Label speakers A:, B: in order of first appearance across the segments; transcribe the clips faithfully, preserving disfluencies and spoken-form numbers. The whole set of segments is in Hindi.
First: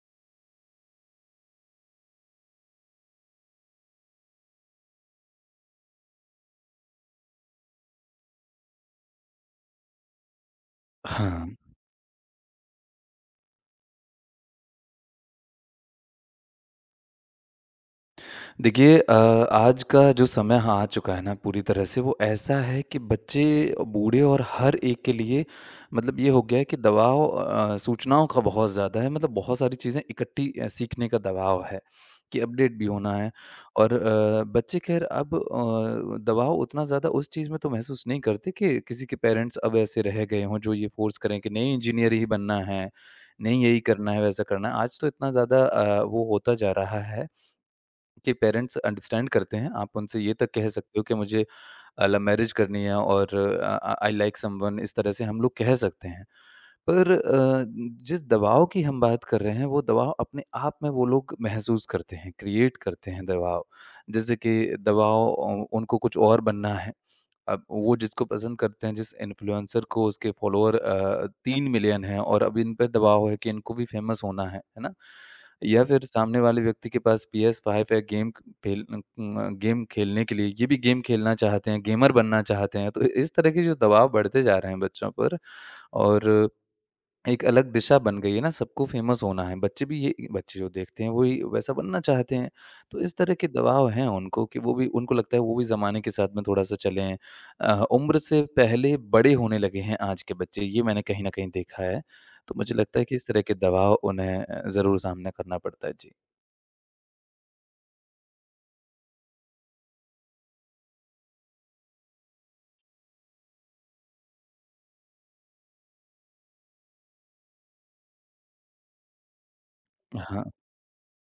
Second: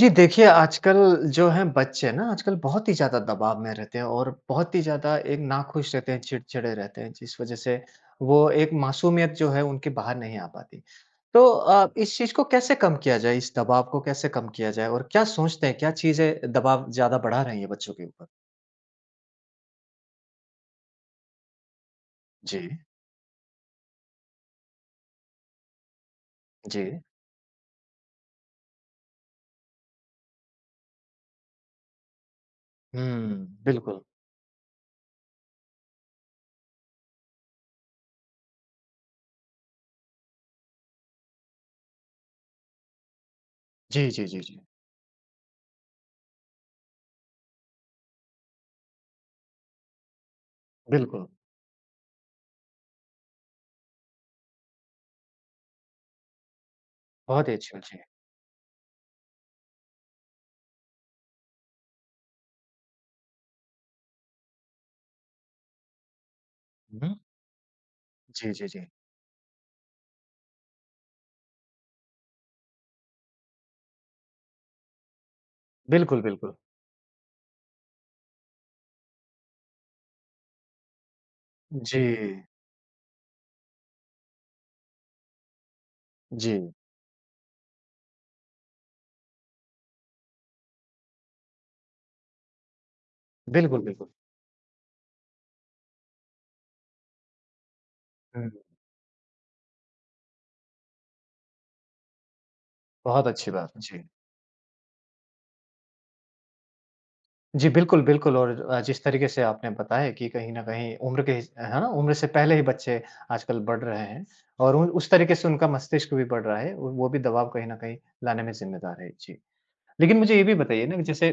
A: जी देखिए, आजकल जो हैं बच्चे हैं ना, आजकल बहुत ही ज़्यादा दबाव में रहते हैं और बहुत ही ज़्यादा एक नाखुश रहते हैं, चिड़चिड़े रहते हैं, जिस वज़ह से वो एक मासूमियत जो है उनकी बाहर नहीं आ पाती। तो
B: हाँ,
A: अ, इस चीज़ को कैसे कम किया जाए? इस दबाव को कैसे कम किया जाए और क्या सोचते हैं, क्या चीज़ें दबाव ज़्यादा बढ़ा रही हैं बच्चों के ऊपर?
B: देखिए, अ, आज का जो समय, हाँ, आ चुका है ना, पूरी तरह से। वो ऐसा
A: जी,
B: है कि बच्चे, बूढ़े और हर एक के लिए, मतलब ये हो गया है कि
A: जी।
B: दबाव अ, सूचनाओं का बहुत ज़्यादा है। मतलब बहुत सारी चीज़ें इकट्ठी अ, सीखने का दबाव है कि अपडेट भी होना है।
A: हुँ,
B: और
A: बिल्कुल।
B: अ, बच्चे, खैर, अब अ, दबाव उतना ज़्यादा उस चीज़ में तो महसूस नहीं करते कि किसी के पेरेंट्स अब ऐसे रह गए हों जो ये फ़ोर्स करें कि नहीं, इंजीनियर ही बनना है, नहीं यही
A: जी,
B: करना है,
A: जी, जी,
B: वैसा
A: जी।
B: करना है। आज तो इतना ज़्यादा अ, वो होता जा रहा है कि पेरेंट्स अंडरस्टैंड करते हैं। आप उनसे ये तक कह सकते हो कि
A: बिल्कुल,
B: मुझे अ, लव मैरिज करनी है, और अ, आई लाइक समवन, इस तरह से हम लोग कह सकते हैं। पर
A: बहुत ही
B: अ,
A: अच्छी बात है।
B: जिस दबाव की हम बात कर रहे हैं, वो दबाव अपने आप में वो लोग महसूस करते हैं, क्रिएट करते हैं दबाव। जैसे कि दबाव अ, उनको कुछ और बनना है।
A: हुँ,
B: अब वो जिसको
A: जी,
B: पसंद
A: जी, जी।
B: करते हैं, जिस इन्फ्लुएंसर को, उसके फ़ॉलोअर अ, तीन मिलियन हैं, और अब इन पे दबाव है कि इनको भी फ़ेमस होना है, है ना? या फिर
A: बिल्कुल,
B: सामने
A: बिल्कुल।
B: वाले व्यक्ति के पास P S फाइव है, गेम खेल अ, गेम खेलने के लिए ये भी गेम खेलना चाहते हैं,
A: जी,
B: गेमर बनना चाहते हैं। तो इस तरह के जो दबाव बढ़ते जा रहे हैं बच्चों पर, और
A: जी।
B: एक अलग दिशा बन गई है ना, सबको फ़ेमस होना है। बच्चे भी, ये बच्चे जो देखते हैं वही वैसा बनना चाहते हैं। तो इस तरह के
A: बिल्कुल,
B: दबाव हैं
A: बिल्कुल।
B: उनको कि वो भी, उनको लगता है वो भी ज़माने के साथ में थोड़ा-सा चलें। अ, उम्र से
A: हुँ।
B: पहले बड़े होने लगे हैं आज के बच्चे, ये मैंने कहीं न कहीं देखा है। तो मुझे लगता है कि
A: बहुत
B: इस तरह
A: अच्छी
B: के
A: बात।
B: दबाव
A: जी।
B: उन्हें अ, ज़रूर सामना करना पड़ता है। जी।
A: जी, बिल्कुल, बिल्कुल और अ, जिस तरीके से आपने बताया कि कहीं न कहीं उम्र के हिस है ना? उम्र से पहले ही बच्चे आजकल बढ़ रहे हैं और उ उस तरीके से उनका मस्तिष्क भी बढ़ रहा है और वो भी दबाव कहीं न कहीं लाने में ज़िम्मेदार है। जी। लेकिन मुझे
B: हाँ।
A: ये भी बताइए ना कि जैसे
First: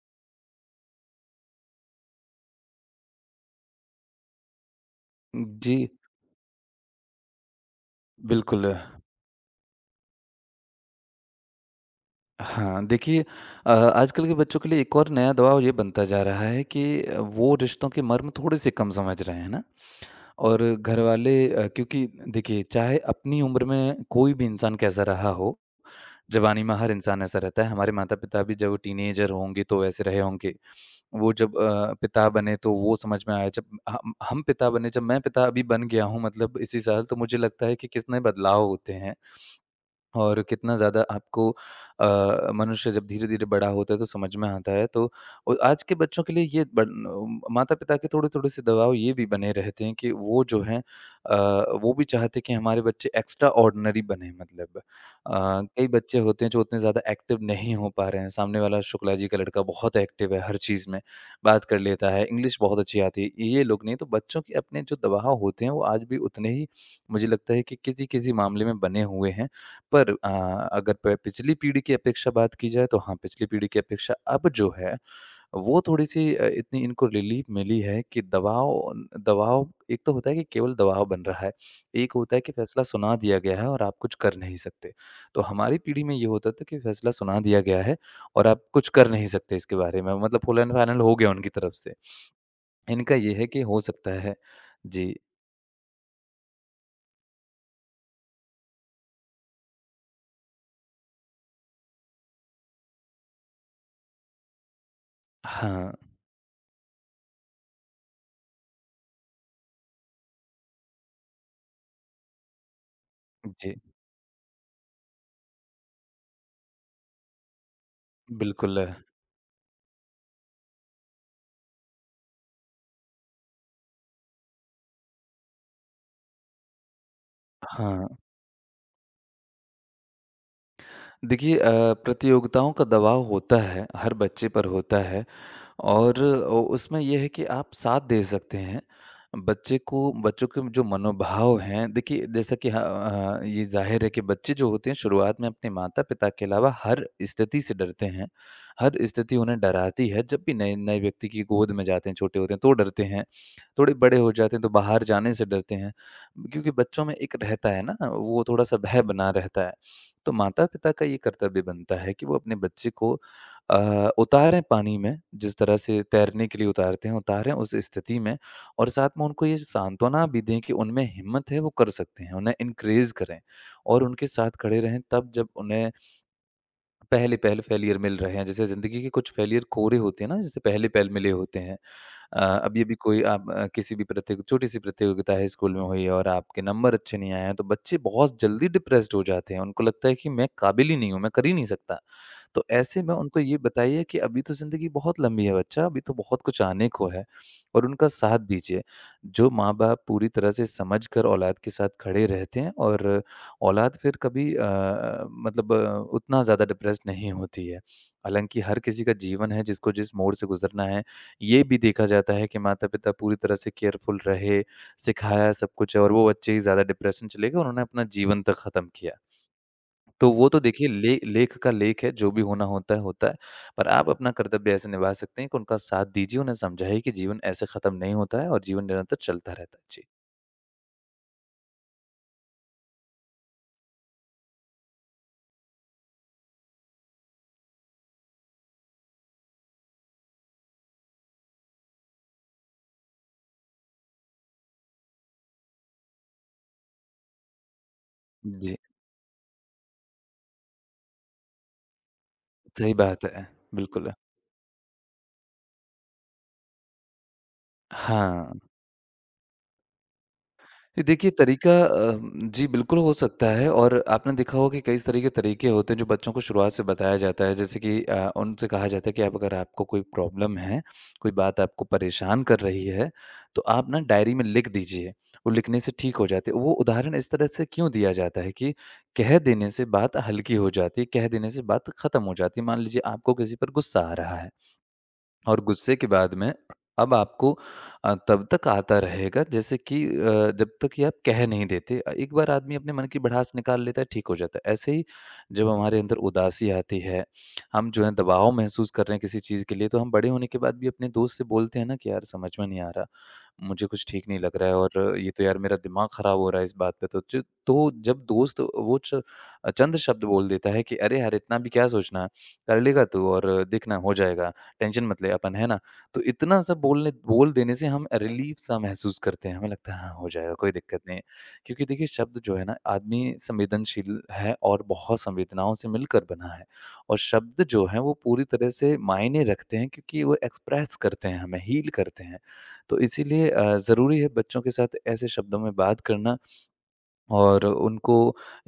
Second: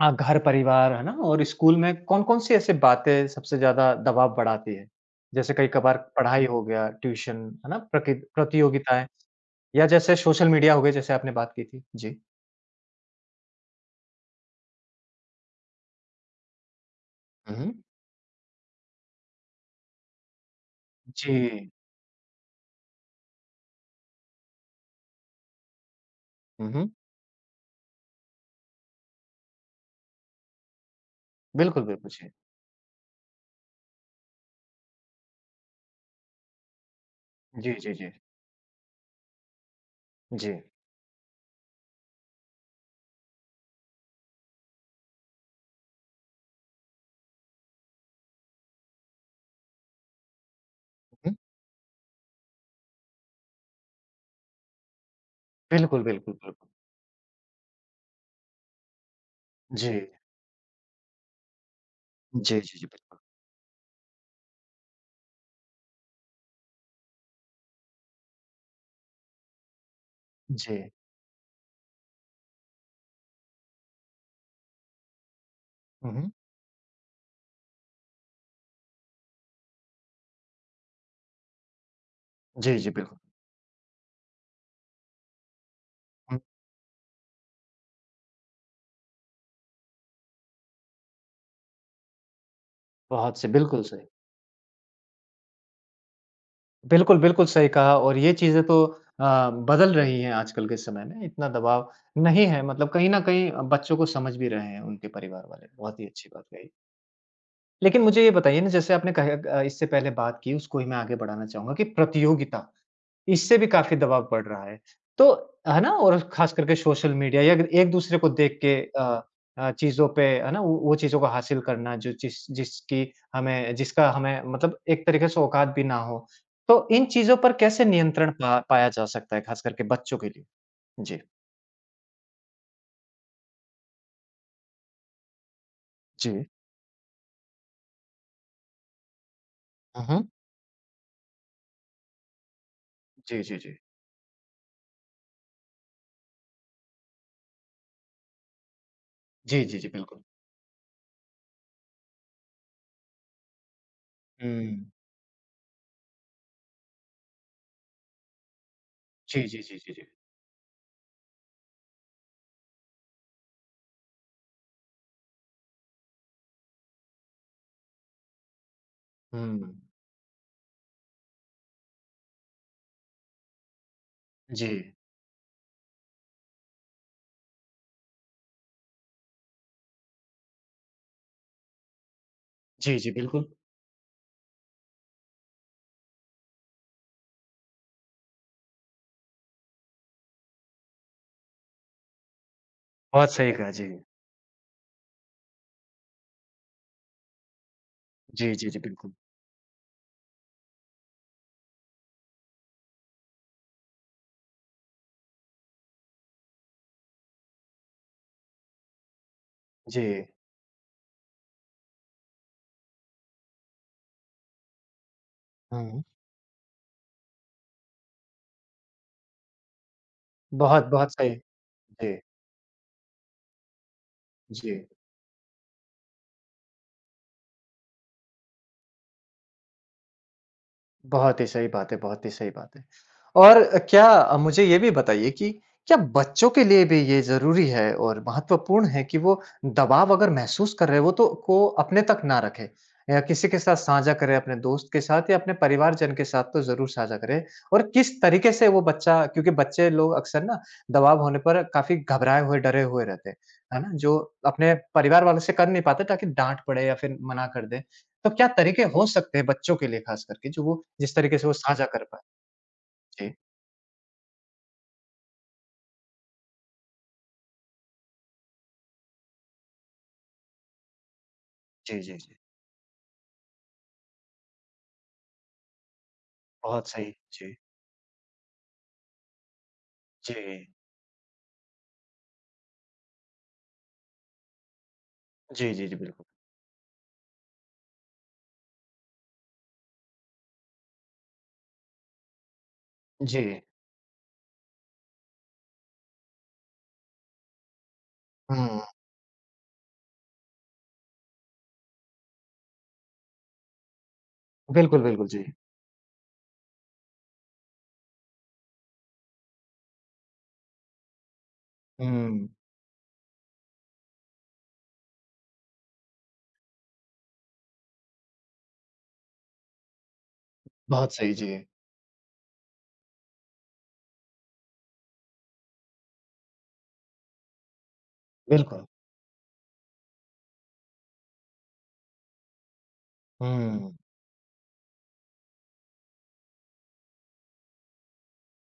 A: अ, घर-परिवार है ना? और स्कूल में कौन-कौन सी ऐसी बातें सबसे ज़्यादा दबाव बढ़ाती है? जैसे
B: जी,
A: कई-कभार पढ़ाई हो गया, ट्यूशन है ना? प्रकि
B: बिल्कुल।
A: प्रतियोगिताएँ या जैसे सोशल मीडिया हो गए जैसे आपने बात की थी। जी।
B: हाँ, देखिए, अ, आजकल के बच्चों के लिए एक और नया दबाव ये बनता जा रहा है कि वो
A: हुँ, हुँ।
B: रिश्तों के मर्म थोड़े-से कम समझ रहे हैं ना? और घरवाले, अ,
A: जी।
B: क्योंकि देखिए, चाहे अपनी उम्र में कोई भी इंसान कैसा रहा हो, जवानी
A: हुँ,
B: में
A: हुँ।
B: हर इंसान ऐसा रहता है। हमारे माता-पिता भी जब टीनेजर होंगे तो ऐसे रहे होंगे। वो जब
A: बिल्कुल,
B: अ,
A: बिल्कुल,
B: पिता
A: जी।
B: बने तो वो समझ में आया। जब हम हम पिता बने, जब मैं पिता अभी बन गया हूँ, मतलब इसी साल, तो मुझे लगता
A: जी,
B: है कि
A: जी, जी।
B: कितने बदलाव होते हैं। और
A: जी।
B: कितना ज़्यादा आपको अ, मनुष्य जब धीरे-धीरे बड़ा होता है तो समझ में आता है। तो अ, आज के बच्चों के लिए ये बन अ, माता-पिता के थोड़े-थोड़े से दबाव ये भी बने रहते हैं कि वो जो हैं,
A: हुँ।
B: अ, वो भी चाहते हैं कि हमारे बच्चे एक्स्ट्रा ऑर्डिनरी बने, मतलब। अ, कई
A: बिल्कुल,
B: बच्चे
A: बिल्कुल,
B: होते हैं
A: बिल्कुल।
B: जो उतने ज़्यादा एक्टिव नहीं हो पा रहे हैं। सामने वाला शुक्ला जी का लड़का
A: जी।
B: बहुत एक्टिव है हर चीज़ में, बात कर लेता है, इंग्लिश
A: जी, जी,
B: बहुत
A: जी,
B: अच्छी
A: बिल्कुल।
B: आती है, ये लोग नहीं। तो बच्चों के अपने जो दबाव होते हैं वो आज भी उतने ही, मुझे लगता है कि किसी-किसी मामले में बने हुए हैं। पर अ,
A: जी।
B: अगर प पिछली पीढ़ी की अपेक्षा बात की जाए तो हाँ, पिछली पीढ़ी की अपेक्षा अब जो है, वो
A: हुँ, हुँ।
B: थोड़ी-सी अ, इतनी इनको रिलीफ़ मिली है कि दबाव। दबाव एक तो होता है कि केवल दबाव बन रहा है, एक होता है कि
A: जी,
B: फैसला
A: जी,
B: सुना
A: बिल्कुल।
B: दिया गया है और आप कुछ कर नहीं सकते। तो हमारी पीढ़ी में ये
A: हुँ,
B: होता था कि फैसला सुना दिया गया है और आप कुछ कर नहीं सकते इसके बारे में, मतलब फ़ुल एंड फाइनल हो गया उनकी तरफ से। इनका ये
A: बहुत
B: है
A: सही,
B: कि हो
A: बिल्कुल सही।
B: सकता है। जी।
A: बिल्कुल, बिल्कुल सही कहा और ये चीज़ें तो अ, बदल रही हैं आजकल के समय में, इतना दबाव नहीं है मतलब कहीं न कहीं अ, बच्चों को समझ भी रहे हैं उनके परिवार वाले,
B: हाँ।
A: बहुत ही अच्छी बात कही। लेकिन मुझे ये बताइए ना जैसे आपने कहा अ, इससे पहले बात की उसको ही मैं आगे बढ़ाना चाहूँगा कि प्रतियोगिता इससे भी
B: जी,
A: काफ़ी दबाव बढ़ रहा है। तो है ना? और ख़ास करके सोशल मीडिया या ग एक-दूसरे को देख के
B: बिल्कुल।
A: अ अ, चीज़ों पे है ना? वो वो चीज़ों को हासिल करना जो जिस जिसकी हमें जिसका हमें मतलब एक तरीके से औकात भी ना हो। तो इन चीज़ों पर कैसे
B: हाँ।
A: नियंत्रण पा पाया जा सकता है ख़ास करके बच्चों के लिए? जी।
B: देखिए, अ, प्रतियोगिताओं का दबाव होता है, हर बच्चे पर होता है। और
A: जी।
B: अ, उसमें ये है कि आप साथ दे सकते हैं। बच्चे को,
A: हुँ, हुँ।
B: बच्चों के जो मनोभाव हैं, देखिए जैसा कि ह
A: जी,
B: अ,
A: जी,
B: ये
A: जी।
B: ज़ाहिर है कि बच्चे जो होते हैं शुरुआत में अपने माता-पिता के अलावा हर स्थिति से डरते हैं। हर स्थिति उन्हें
A: जी, जी, जी,
B: डराती है,
A: बिल्कुल।
B: जब भी नए-नए व्यक्ति की गोद में जाते हैं, छोटे होते हैं तो डरते हैं। थोड़े बड़े हो जाते हैं तो
A: हुँ।
B: बाहर जाने से डरते हैं, क्योंकि बच्चों में एक रहता है ना, वो थोड़ा-सा भय बना
A: जी, जी,
B: रहता है।
A: जी, जी, जी।
B: तो माता-पिता का ये कर्तव्य बनता है कि वो अपने बच्चे को अ, उतारें पानी में, जिस तरह से तैरने के लिए उतारते हैं, उतारें उस स्थिति में, और साथ में उनको ये
A: हुँ।
B: सांत्वना भी दें कि उनमें हिम्मत है, वो कर सकते हैं। उन्हें एनकरेज करें और उनके साथ
A: जी।
B: खड़े रहें, तब जब उन्हें पहले-पहल फेलियर मिल रहे हैं। जैसे ज़िंदगी के कुछ फेलियर कोरे होते हैं ना, जैसे पहले-पहल मिले होते हैं। अ, अब ये भी,
A: जी, जी,
B: कोई
A: बिल्कुल।
B: आप अ, किसी भी प्रतियो छोटी सी प्रतियोगिता है स्कूल में हुई है और आपके नंबर अच्छे नहीं आए हैं, तो बच्चे बहुत जल्दी डिप्रेस्ड हो जाते हैं। उनको लगता है कि मैं काबिल ही नहीं हूँ, मैं कर ही नहीं सकता। तो ऐसे में
A: बहुत
B: उनको
A: सही
B: ये
A: कहा। जी।
B: बताइए कि अभी तो ज़िंदगी बहुत लंबी है बच्चा, अभी तो बहुत कुछ आने को है, और उनका साथ
A: जी, जी, जी,
B: दीजिए।
A: बिल्कुल।
B: जो माँ-बाप पूरी तरह से समझ कर औलाद के साथ खड़े रहते हैं, और औलाद फिर कभी, अ, मतलब अ, उतना ज़्यादा डिप्रेस्ड नहीं होती है। हालाँकि हर किसी का जीवन है, जिसको
A: जी।
B: जिस मोड़ से गुज़रना है, ये भी देखा जाता है कि माता-पिता पूरी तरह से केयरफुल रहे, सिखाया सब कुछ
A: हुँ।
B: है, और वो बच्चे ही ज़्यादा डिप्रेशन चले गए, उन्होंने अपना जीवन तक खत्म किया। तो वो तो
A: बहुत,
B: देखिए,
A: बहुत
B: ले
A: सही।
B: लेख का लेख है,
A: जी,
B: जो भी होना होता है, होता है। पर आप अपना कर्तव्य
A: जी।
B: ऐसे निभा सकते हैं कि उनका साथ दीजिए, उन्हें समझाइए कि जीवन ऐसे खत्म नहीं होता है और जीवन निरंतर चलता रहता है। जी।
A: बहुत ही सही बात है, बहुत ही सही बात है। और अ, क्या अ, मुझे ये भी बताइए कि क्या बच्चों के लिए भी ये ज़रूरी है और महत्वपूर्ण है कि वो दबाव अगर महसूस कर रहे हैं, वो तो को अपने तक ना रखें या किसी के साथ साझा करें, अपने दोस्त के साथ या अपने परिवारजन के साथ तो ज़रूर साझा करें? और किस तरीके से
B: जी,
A: वो बच्चा क्योंकि बच्चे लोग अक्सर ना दबाव होने पर काफ़ी घबराए हुए, डरे
B: सही
A: हुए
B: बात
A: रहते हैं,
B: है।
A: है ना?
B: बिल्कुल।
A: जो अपने परिवार वालों से कर नहीं पाते ताकि डाँट पड़े या फिर मना कर दें। तो क्या
B: हाँ।
A: तरीके हो सकते हैं बच्चों के लिए खास करके जो वो
B: ये
A: जिस
B: देखिए
A: तरीके से वो
B: तरीका,
A: साझा कर
B: अ,
A: पाएँ?
B: जी बिल्कुल हो
A: जी।
B: सकता है, और आपने देखा होगा कि कई तरह के तरीके होते हैं जो बच्चों को शुरुआत से बताया जाता है, जैसे कि अ, उनसे कहा जाता है कि आप, अगर आपको कोई प्रॉब्लम है, कोई बात आपको
A: जी, जी, जी।
B: परेशान कर रही है, तो आप ना डायरी में लिख दीजिए, वो लिखने से ठीक हो जाती है। वो
A: बहुत सही।
B: उदाहरण इस तरह
A: जी।
B: से क्यों दिया जाता है कि कह देने से बात
A: जी।
B: हल्की हो जाती है, कह देने से बात खत्म हो जाती है। मान लीजिए आपको किसी पर गुस्सा आ रहा है, और
A: जी, जी, जी,
B: गुस्से के
A: बिल्कुल।
B: बाद में अब आपको अ, तब तक आता रहेगा, जैसे कि अ, जब तक कि आप कह नहीं देते। अ, एक बार आदमी अपने मन की भड़ास
A: जी।
B: निकाल लेता है, ठीक हो जाता है। ऐसे ही जब हमारे अंदर उदासी आती है, हम जो है दबाव
A: हुँ।
B: महसूस कर रहे हैं किसी चीज़ के लिए, तो हम बड़े होने के बाद भी अपने दोस्त से बोलते हैं ना कि यार, समझ में नहीं आ रहा, मुझे कुछ ठीक नहीं लग रहा है,
A: बिल्कुल,
B: और
A: बिल्कुल,
B: ये तो
A: जी।
B: यार, मेरा दिमाग ख़राब हो रहा है इस बात पे। तो जो- तो जब दोस्त वो च- चंद शब्द बोल देता है कि अरे यार, इतना भी क्या सोचना,
A: हुँ।
B: कर लेगा तू, और देखना, हो जाएगा, टेंशन मत ले अपन, है ना? तो इतना सब बोलने बोल देने से हम रिलीफ़ सा महसूस करते हैं, हमें लगता है हाँ, हो जाएगा, कोई दिक्कत
A: बहुत
B: नहीं है।
A: सही, जी।
B: क्योंकि देखिए, शब्द जो है ना, आदमी संवेदनशील है और बहुत संवेदनाओं से मिलकर बना है, और शब्द जो हैं, वो पूरी तरह
A: बिल्कुल।
B: से मायने रखते हैं, क्योंकि वो एक्सप्रेस करते हैं हमें, हील करते हैं। तो इसीलिए अ,
A: हुँ।
B: ज़रूरी है बच्चों के साथ ऐसे शब्दों में बात करना, और उनको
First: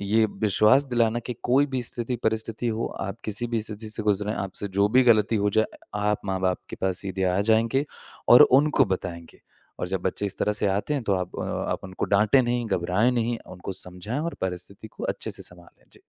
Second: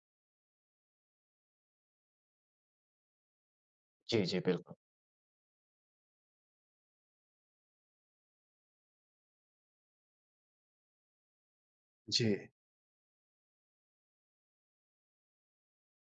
B: ये विश्वास दिलाना कि कोई भी स्थिति परिस्थिति हो, आप किसी भी स्थिति से
A: जी,
B: गुज़रें,
A: जी,
B: आपसे
A: बिल्कुल।
B: जो भी गलती हो जाए, आप माँ-बाप के पास सीधे आ जाएँगे और उनको बताएँगे। और जब बच्चे इस तरह से आते हैं तो आप अ, आप उनको
A: जी।
B: डाँटें नहीं, घबराएँ नहीं, उनको समझाएँ और परिस्थिति को अच्छे से सँभालें। जी।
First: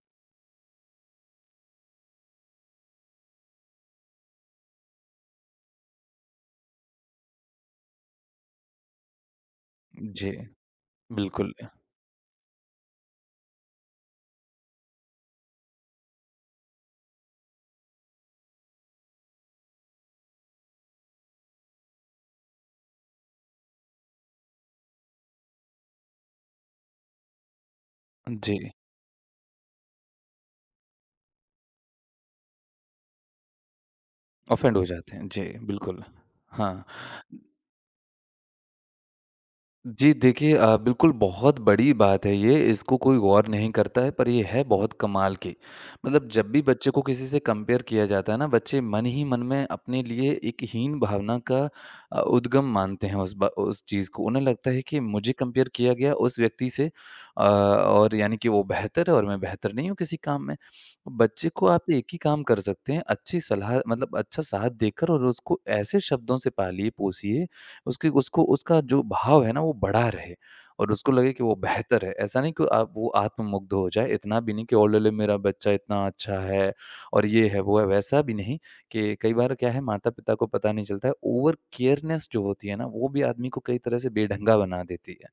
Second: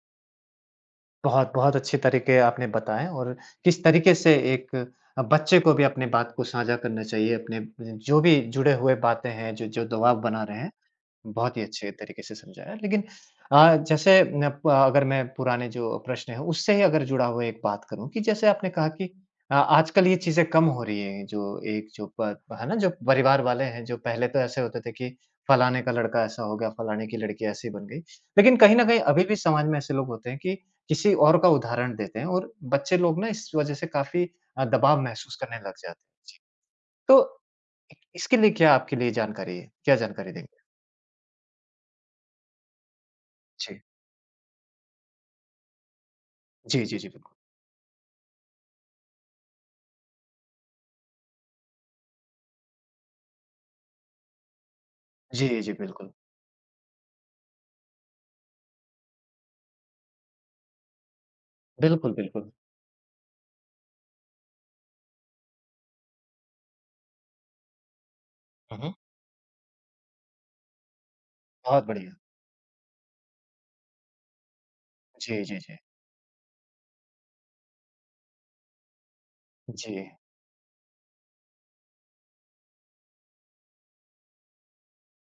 A: बहुत, बहुत अच्छे तरीके आपने बताएँ और किस तरीके से एक अ, बच्चे को भी अपनी बात को साझा करना चाहिए, अपने जो भी जुड़े हुए बातें हैं, जो जो दबाव
B: जी,
A: बना रहे हैं।
B: बिल्कुल।
A: बहुत ही अच्छे तरीके से समझाया लेकिन अ, जैसे न प अगर मैं पुराने जो प्रश्न हैं उससे ही अगर जुड़ा हुआ एक बात करूँ कि जैसे आपने कहा कि अ, आजकल ये चीज़ें कम हो रही हैं जो एक जो प है ना? जो परिवार वाले हैं जो पहले तो ऐसे होते थे कि फलाने का लड़का ऐसा हो गया, फलाने की लड़की ऐसी बन गई। लेकिन
B: जी,
A: कहीं न कहीं अभी भी समाज में ऐसे लोग होते हैं कि किसी और का उदाहरण देते हैं और बच्चे लोग ना इस वज़ह से काफ़ी अ,
B: ऑफेंड हो
A: दबाव
B: जाते हैं।
A: महसूस
B: जी,
A: करने लग जाते
B: बिल्कुल।
A: हैं। जी।
B: हाँ।
A: तो इसके लिए क्या आपके लिए जानकारी है? क्या
B: जी,
A: जानकारी देंगे?
B: देखिए, अ, बिल्कुल बहुत बड़ी बात है ये, इसको कोई गौर नहीं
A: जी।
B: करता है, पर ये है बहुत कमाल की। मतलब जब भी
A: जी,
B: बच्चे
A: जी,
B: को
A: जी,
B: किसी
A: बिल्कुल।
B: से कंपेयर किया जाता है ना, बच्चे मन ही मन में अपने लिए एक हीन भावना का अ, उद्गम मानते हैं उस बा उस चीज़ को। उन्हें लगता है कि मुझे
A: जी,
B: कंपेयर
A: जी,
B: किया
A: बिल्कुल।
B: गया उस व्यक्ति से, अ, और यानी कि वो बेहतर है और मैं बेहतर नहीं हूँ किसी काम में। बच्चे को आप एक
A: बिल्कुल,
B: ही काम
A: बिल्कुल।
B: कर सकते हैं, अच्छी सलाह, मतलब अच्छा साथ देकर, और उसको ऐसे शब्दों से पालिए, पोसिए, उसके उसको
A: हुँ,
B: उसका
A: हुँ।
B: जो भाव है ना वो बढ़ा रहे, और उसको लगे कि वो
A: बहुत
B: बेहतर है।
A: बढ़िया।
B: ऐसा नहीं कि आप वो आत्ममुग्ध हो जाए, इतना भी नहीं कि ओलेले मेरा
A: जी, जी,
B: बच्चा
A: जी।
B: इतना अच्छा है, और ये है, वो है, वैसा भी नहीं कि कई बार क्या है,
A: जी,
B: माता-पिता को पता नहीं चलता है। ओवर केयरनेस जो होती है ना, वो भी आदमी को कई तरह से बेढंगा बना देती है।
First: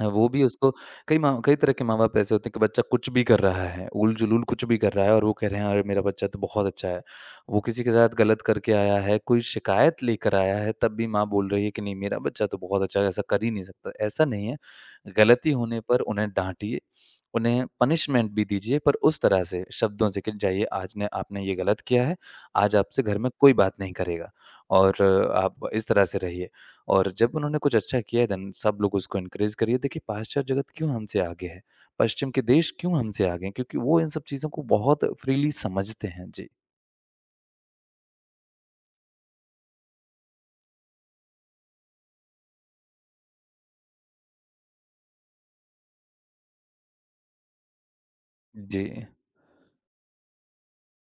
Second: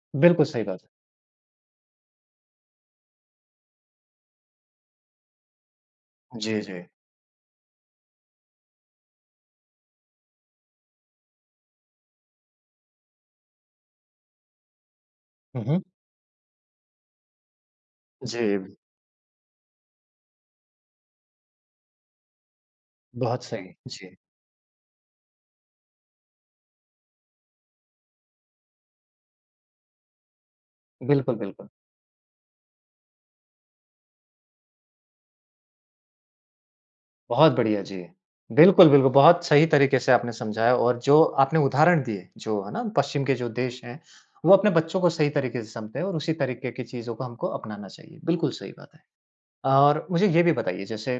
B: अ, वो भी
A: बिल्कुल सही
B: उसको
A: बात
B: कई माँ कई तरह के माँ-बाप ऐसे होते हैं कि बच्चा कुछ भी कर रहा है, उल-जुलूल कुछ भी कर रहा है और वो कह रहे हैं, अरे मेरा बच्चा तो
A: है। जी,
B: बहुत
A: जी।
B: अच्छा है। वो किसी के साथ गलत करके आया है, कोई शिकायत लेकर आया है, तब भी माँ बोल रही है कि नहीं, मेरा बच्चा तो बहुत अच्छा है, ऐसा कर ही नहीं सकता। ऐसा नहीं है। गलती
A: हुँ,
B: होने
A: हुँ।
B: पर उन्हें डाँटिए, उन्हें पनिशमेंट
A: जी,
B: भी दीजिए, पर उस तरह से शब्दों से कि जाइए, आज ने आपने ये गलत किया है, आज आपसे घर में
A: बहुत
B: कोई
A: सही।
B: बात नहीं
A: जी,
B: करेगा और आप इस तरह से रहिए। और जब उन्होंने कुछ अच्छा किया, देन सब लोग उसको एनकरेज करिए। देखिए, पाश्चात्य जगत क्यों हमसे
A: बिल्कुल,
B: आगे है?
A: बिल्कुल।
B: पश्चिम के देश क्यों हमसे आगे हैं? क्योंकि वो इन सब चीज़ों को बहुत फ्रीली समझते हैं। जी।
A: बहुत बढ़िया, जी। बिल्कुल, बिल्कुल, बहुत सही तरीके से आपने समझाया और जो आपने उदाहरण दिए, जो है ना पश्चिम के जो देश हैं, वो अपने बच्चों को सही तरीके से समझाते हैं और उसी तरीके की चीज़ों को हमको अपनाना चाहिए। बिल्कुल सही
B: जी।
A: बात है। और मुझे ये भी बताइए जैसे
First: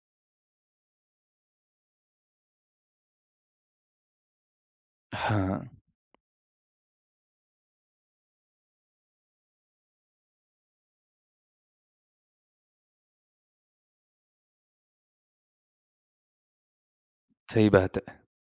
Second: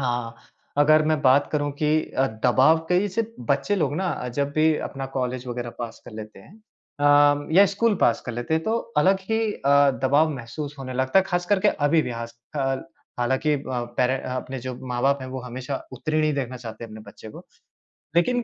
A: हाँ, अगर मैं बात करूँ कि अ, दबाव कई से बच्चे लोग ना अ, जब भी अपना कॉलेज
B: हाँ,
A: वगैरह पास कर लेते हैं अम, या स्कूल पास कर लेते हैं तो अलग ही अ, दबाव महसूस होने लगता है खास करके अभी भी हास अ, हालाँकि अ, पेरे अ, अपने जो माँ-बाप हैं वो हमेशा उत्तीर्ण ही देखना चाहते हैं अपने बच्चे को।
B: सही बात है।
A: लेकिन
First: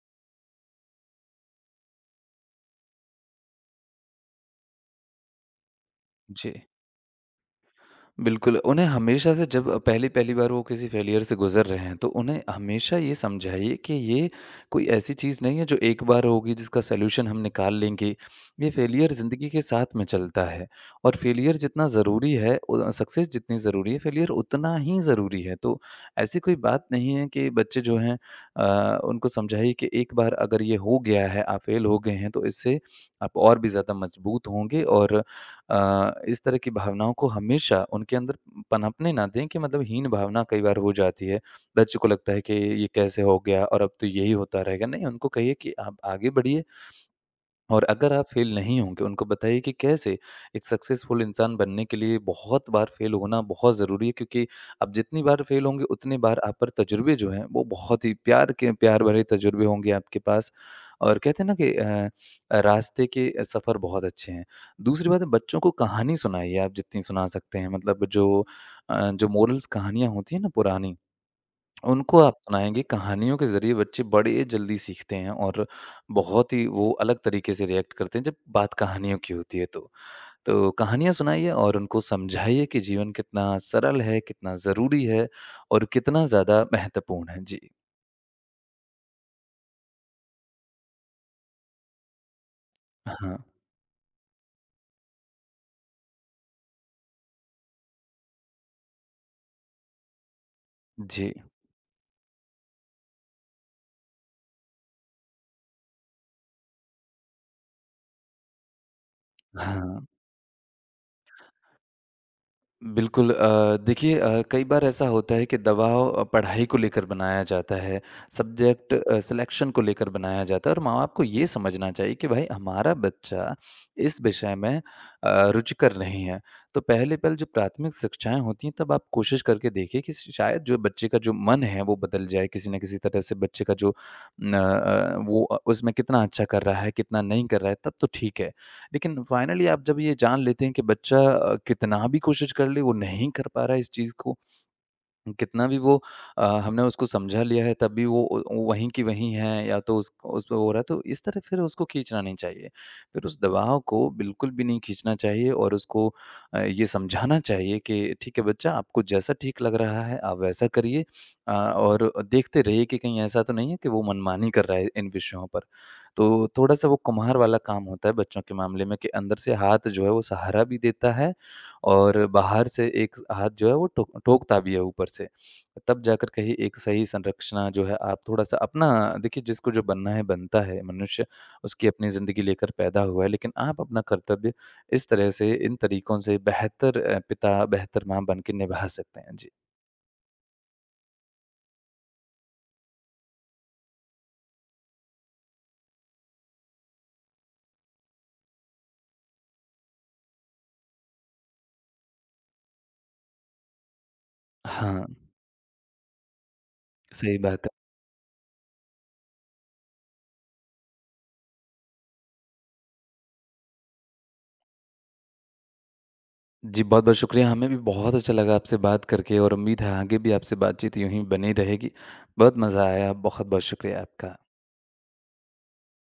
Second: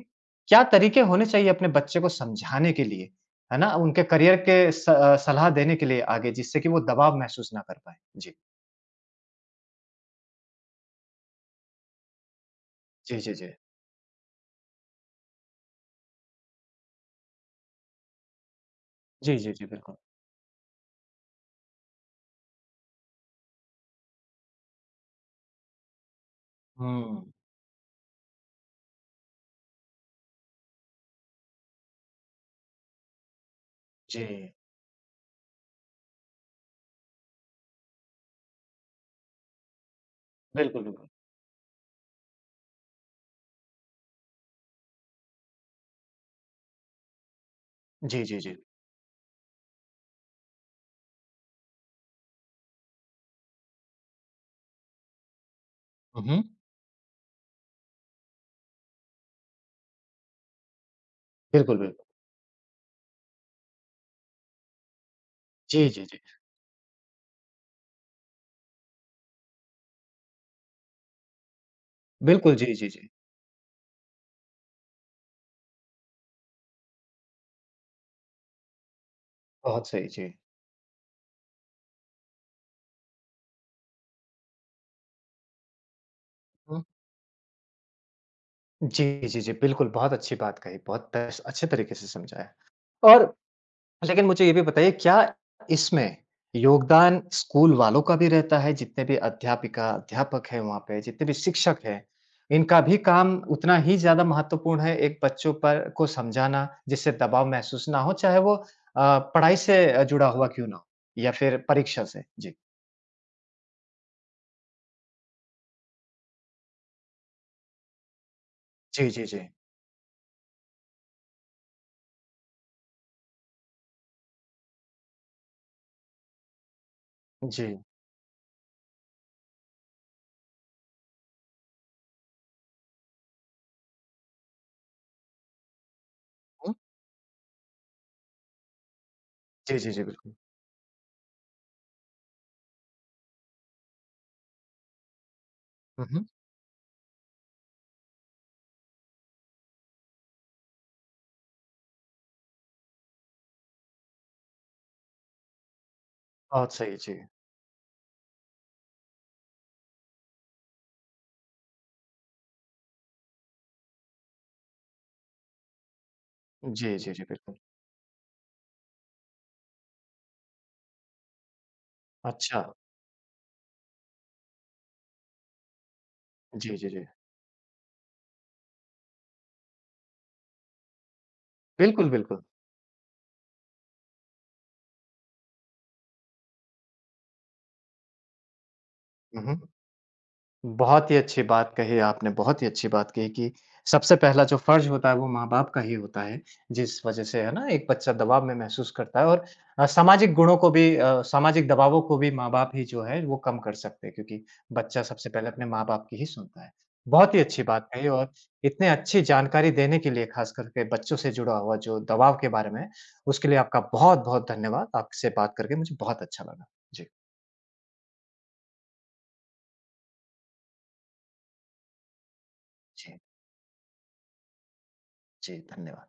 A: क्या तरीके होने चाहिए अपने बच्चे को समझाने के लिए, है ना? उनके करियर के स अ, सलाह देने के लिए आगे
B: जी।
A: जिससे कि वो दबाव महसूस ना कर पाएँ? जी।
B: बिल्कुल, उन्हें हमेशा से जब पहली-पहली बार वो किसी फेलियर से गुज़र रहे हैं, तो उन्हें हमेशा ये
A: जी, जी, जी।
B: समझाइए कि ये कोई ऐसी चीज़ नहीं है जो एक बार होगी जिसका सॉल्यूशन हम निकाल लेंगे। ये फेलियर
A: जी,
B: ज़िंदगी
A: जी,
B: के
A: जी, बिल्कुल।
B: साथ में चलता है और फेलियर जितना ज़रूरी है, उ सक्सेस जितनी ज़रूरी है, फेलियर उतना ही ज़रूरी है। तो ऐसी कोई बात नहीं है
A: हुँ,
B: कि बच्चे जो हैं, अ, उनको समझाइए कि एक बार अगर ये हो गया है, आप फेल हो गए हैं, तो इससे आप और भी ज़्यादा मजबूत
A: जी।
B: होंगे। और अ, इस तरह की भावनाओं को हमेशा उनके अंदर पनपने ना दें कि मतलब हीन भावना कई बार
A: बिल्कुल,
B: हो
A: बिल्कुल।
B: जाती है। बच्चे को लगता है कि ये कैसे हो गया और अब तो यही होता रहेगा। नहीं, उनको कहिए कि आप आगे बढ़िए और अगर
A: जी,
B: आप
A: जी,
B: फेल
A: जी।
B: नहीं होंगे, उनको बताइए कि कैसे एक सक्सेसफुल इंसान बनने के लिए बहुत बार फेल होना बहुत ज़रूरी है, क्योंकि आप जितनी बार फेल होंगे, उतनी
A: हुँ,
B: बार
A: हुँ।
B: आप पर तजुर्बे जो हैं, वो बहुत ही प्यार के, प्यार भरे तजुर्बे होंगे आपके पास। और कहते हैं ना कि
A: बिल्कुल, बिल्कुल।
B: अ, रास्ते के अ, सफ़र बहुत अच्छे हैं। दूसरी बात है, बच्चों को
A: जी, जी,
B: कहानी
A: जी।
B: सुनाइए आप जितनी सुना सकते हैं। मतलब जो अ, जो मोरल्स कहानियाँ होती हैं ना पुरानी, उनको आप
A: बिल्कुल, जी,
B: सुनाएँगे,
A: जी, जी।
B: कहानियों के ज़रिए बच्चे बड़े जल्दी सीखते हैं और बहुत ही वो अलग तरीके से रिएक्ट करते हैं, जब बात कहानियों की होती है
A: बहुत
B: तो।
A: सही, जी।
B: तो कहानियाँ सुनाइए और उनको समझाइए कि जीवन कितना सरल है, कितना ज़रूरी है और कितना ज़्यादा
A: हुँ।
B: महत्वपूर्ण है। जी।
A: जी, जी, जी, बिल्कुल, बहुत अच्छी बात कही, बहुत बेस अच्छे तरीके से समझाया। और
B: हाँ।
A: लेकिन मुझे ये भी बताइए क्या इसमें योगदान स्कूल वालों का भी रहता है? जितने भी अध्यापिका, अध्यापक हैं वहाँ पे, जितने भी
B: जी।
A: शिक्षक हैं, इनका भी काम उतना ही ज़्यादा महत्वपूर्ण है एक बच्चों पर को समझाना जिससे दबाव महसूस ना हो, चाहे वो अ, पढ़ाई से अ,
B: हाँ।
A: जुड़ा हुआ क्यों ना हो या फिर परीक्षा से? जी।
B: बिल्कुल। अ, देखिए, अ, कई बार ऐसा होता है कि दबाव अ, पढ़ाई को लेकर बनाया जाता है, सब्जेक्ट
A: जी,
B: अ,
A: जी, जी।
B: सिलेक्शन को लेकर बनाया जाता है और माँ-बाप को ये समझना चाहिए कि भाई हमारा बच्चा इस विषय में अ, रुचिकर नहीं है। तो पहले-पहले जो
A: जी।
B: प्राथमिक शिक्षाएँ होती हैं, तब आप कोशिश करके देखिए कि शायद जो बच्चे का जो मन है वो बदल जाए, किसी न किसी तरह से बच्चे का जो न अ, वो उसमें कितना अच्छा कर
A: हुँ।
B: रहा है, कितना नहीं कर रहा है, तब तो ठीक है। लेकिन फाइनली
A: जी,
B: आप
A: जी,
B: जब
A: जी,
B: ये
A: बिल्कुल।
B: जान लेते हैं कि बच्चा अ, कितना भी कोशिश कर ले, वो नहीं कर पा रहा है इस चीज़ को, कितना भी वो
A: हुँ, हुँ।
B: अ, हमने उसको समझा लिया है, तब भी वो वो वहीं की वहीं है या तो उस उस पे हो रहा है, तो इस तरह फिर उसको खींचना नहीं चाहिए। फिर उस दबाव को बिल्कुल भी नहीं खींचना चाहिए और उसको अ,
A: बहुत
B: ये
A: सही, जी।
B: समझाना चाहिए कि ठीक है बच्चा, आपको जैसा ठीक लग रहा है आप वैसा करिए। अ, और देखते रहिए कि कहीं ऐसा तो नहीं है कि वो मनमानी कर रहा है इन विषयों पर। तो थोड़ा-सा
A: जी,
B: वो
A: जी, जी,
B: कुम्हार
A: बिल्कुल।
B: वाला काम होता है बच्चों के मामले में कि अंदर से हाथ जो है वो सहारा भी देता है और
A: अच्छा।
B: बाहर से एक हाथ जो है वो टोक टोकता भी है ऊपर से। तब जाकर कहीं
A: जी,
B: एक
A: जी,
B: सही
A: जी।
B: संरचना जो है आप थोड़ा-सा अपना, देखिए, जिसको जो बनना है बनता है मनुष्य, उसकी
A: बिल्कुल,
B: अपनी
A: बिल्कुल।
B: ज़िंदगी लेकर पैदा हुआ है। लेकिन आप अपना कर्तव्य इस तरह से, इन तरीकों से बेहतर अ, पिता, बेहतर माँ बन के निभा सकते हैं।
A: हुँ,
B: जी।
A: हुँ। बहुत ही अच्छी बात कही आपने, बहुत ही अच्छी बात कही कि सबसे पहला जो फ़र्ज़ होता है वो माँ-बाप का ही होता है, जिस वज़ह से है ना एक बच्चा दबाव में महसूस करता है और अ, सामाजिक गुणों को भी अ, सामाजिक दबावों को भी माँ-बाप ही जो है वो कम कर सकते हैं क्योंकि बच्चा
B: हाँ,
A: सबसे पहले अपने माँ-बाप की ही सुनता है। बहुत
B: सही
A: ही अच्छी
B: बात है।
A: बात कही और इतने अच्छी जानकारी देने के लिए ख़ास करके बच्चों से जुड़ा हुआ जो दबाव के बारे में, उसके लिए आपका बहुत-बहुत धन्यवाद। आपसे बात करके मुझे बहुत अच्छा लगा।
B: जी,
A: जी।
B: बहुत-बहुत शुक्रिया। हमें भी बहुत अच्छा लगा आपसे बात करके और उम्मीद है आगे भी आपसे बातचीत यूँ ही बनी रहेगी। बहुत मज़ा आया।
A: जी,
B: बहुत-बहुत शुक्रिया आपका।
A: जी, धन्यवाद।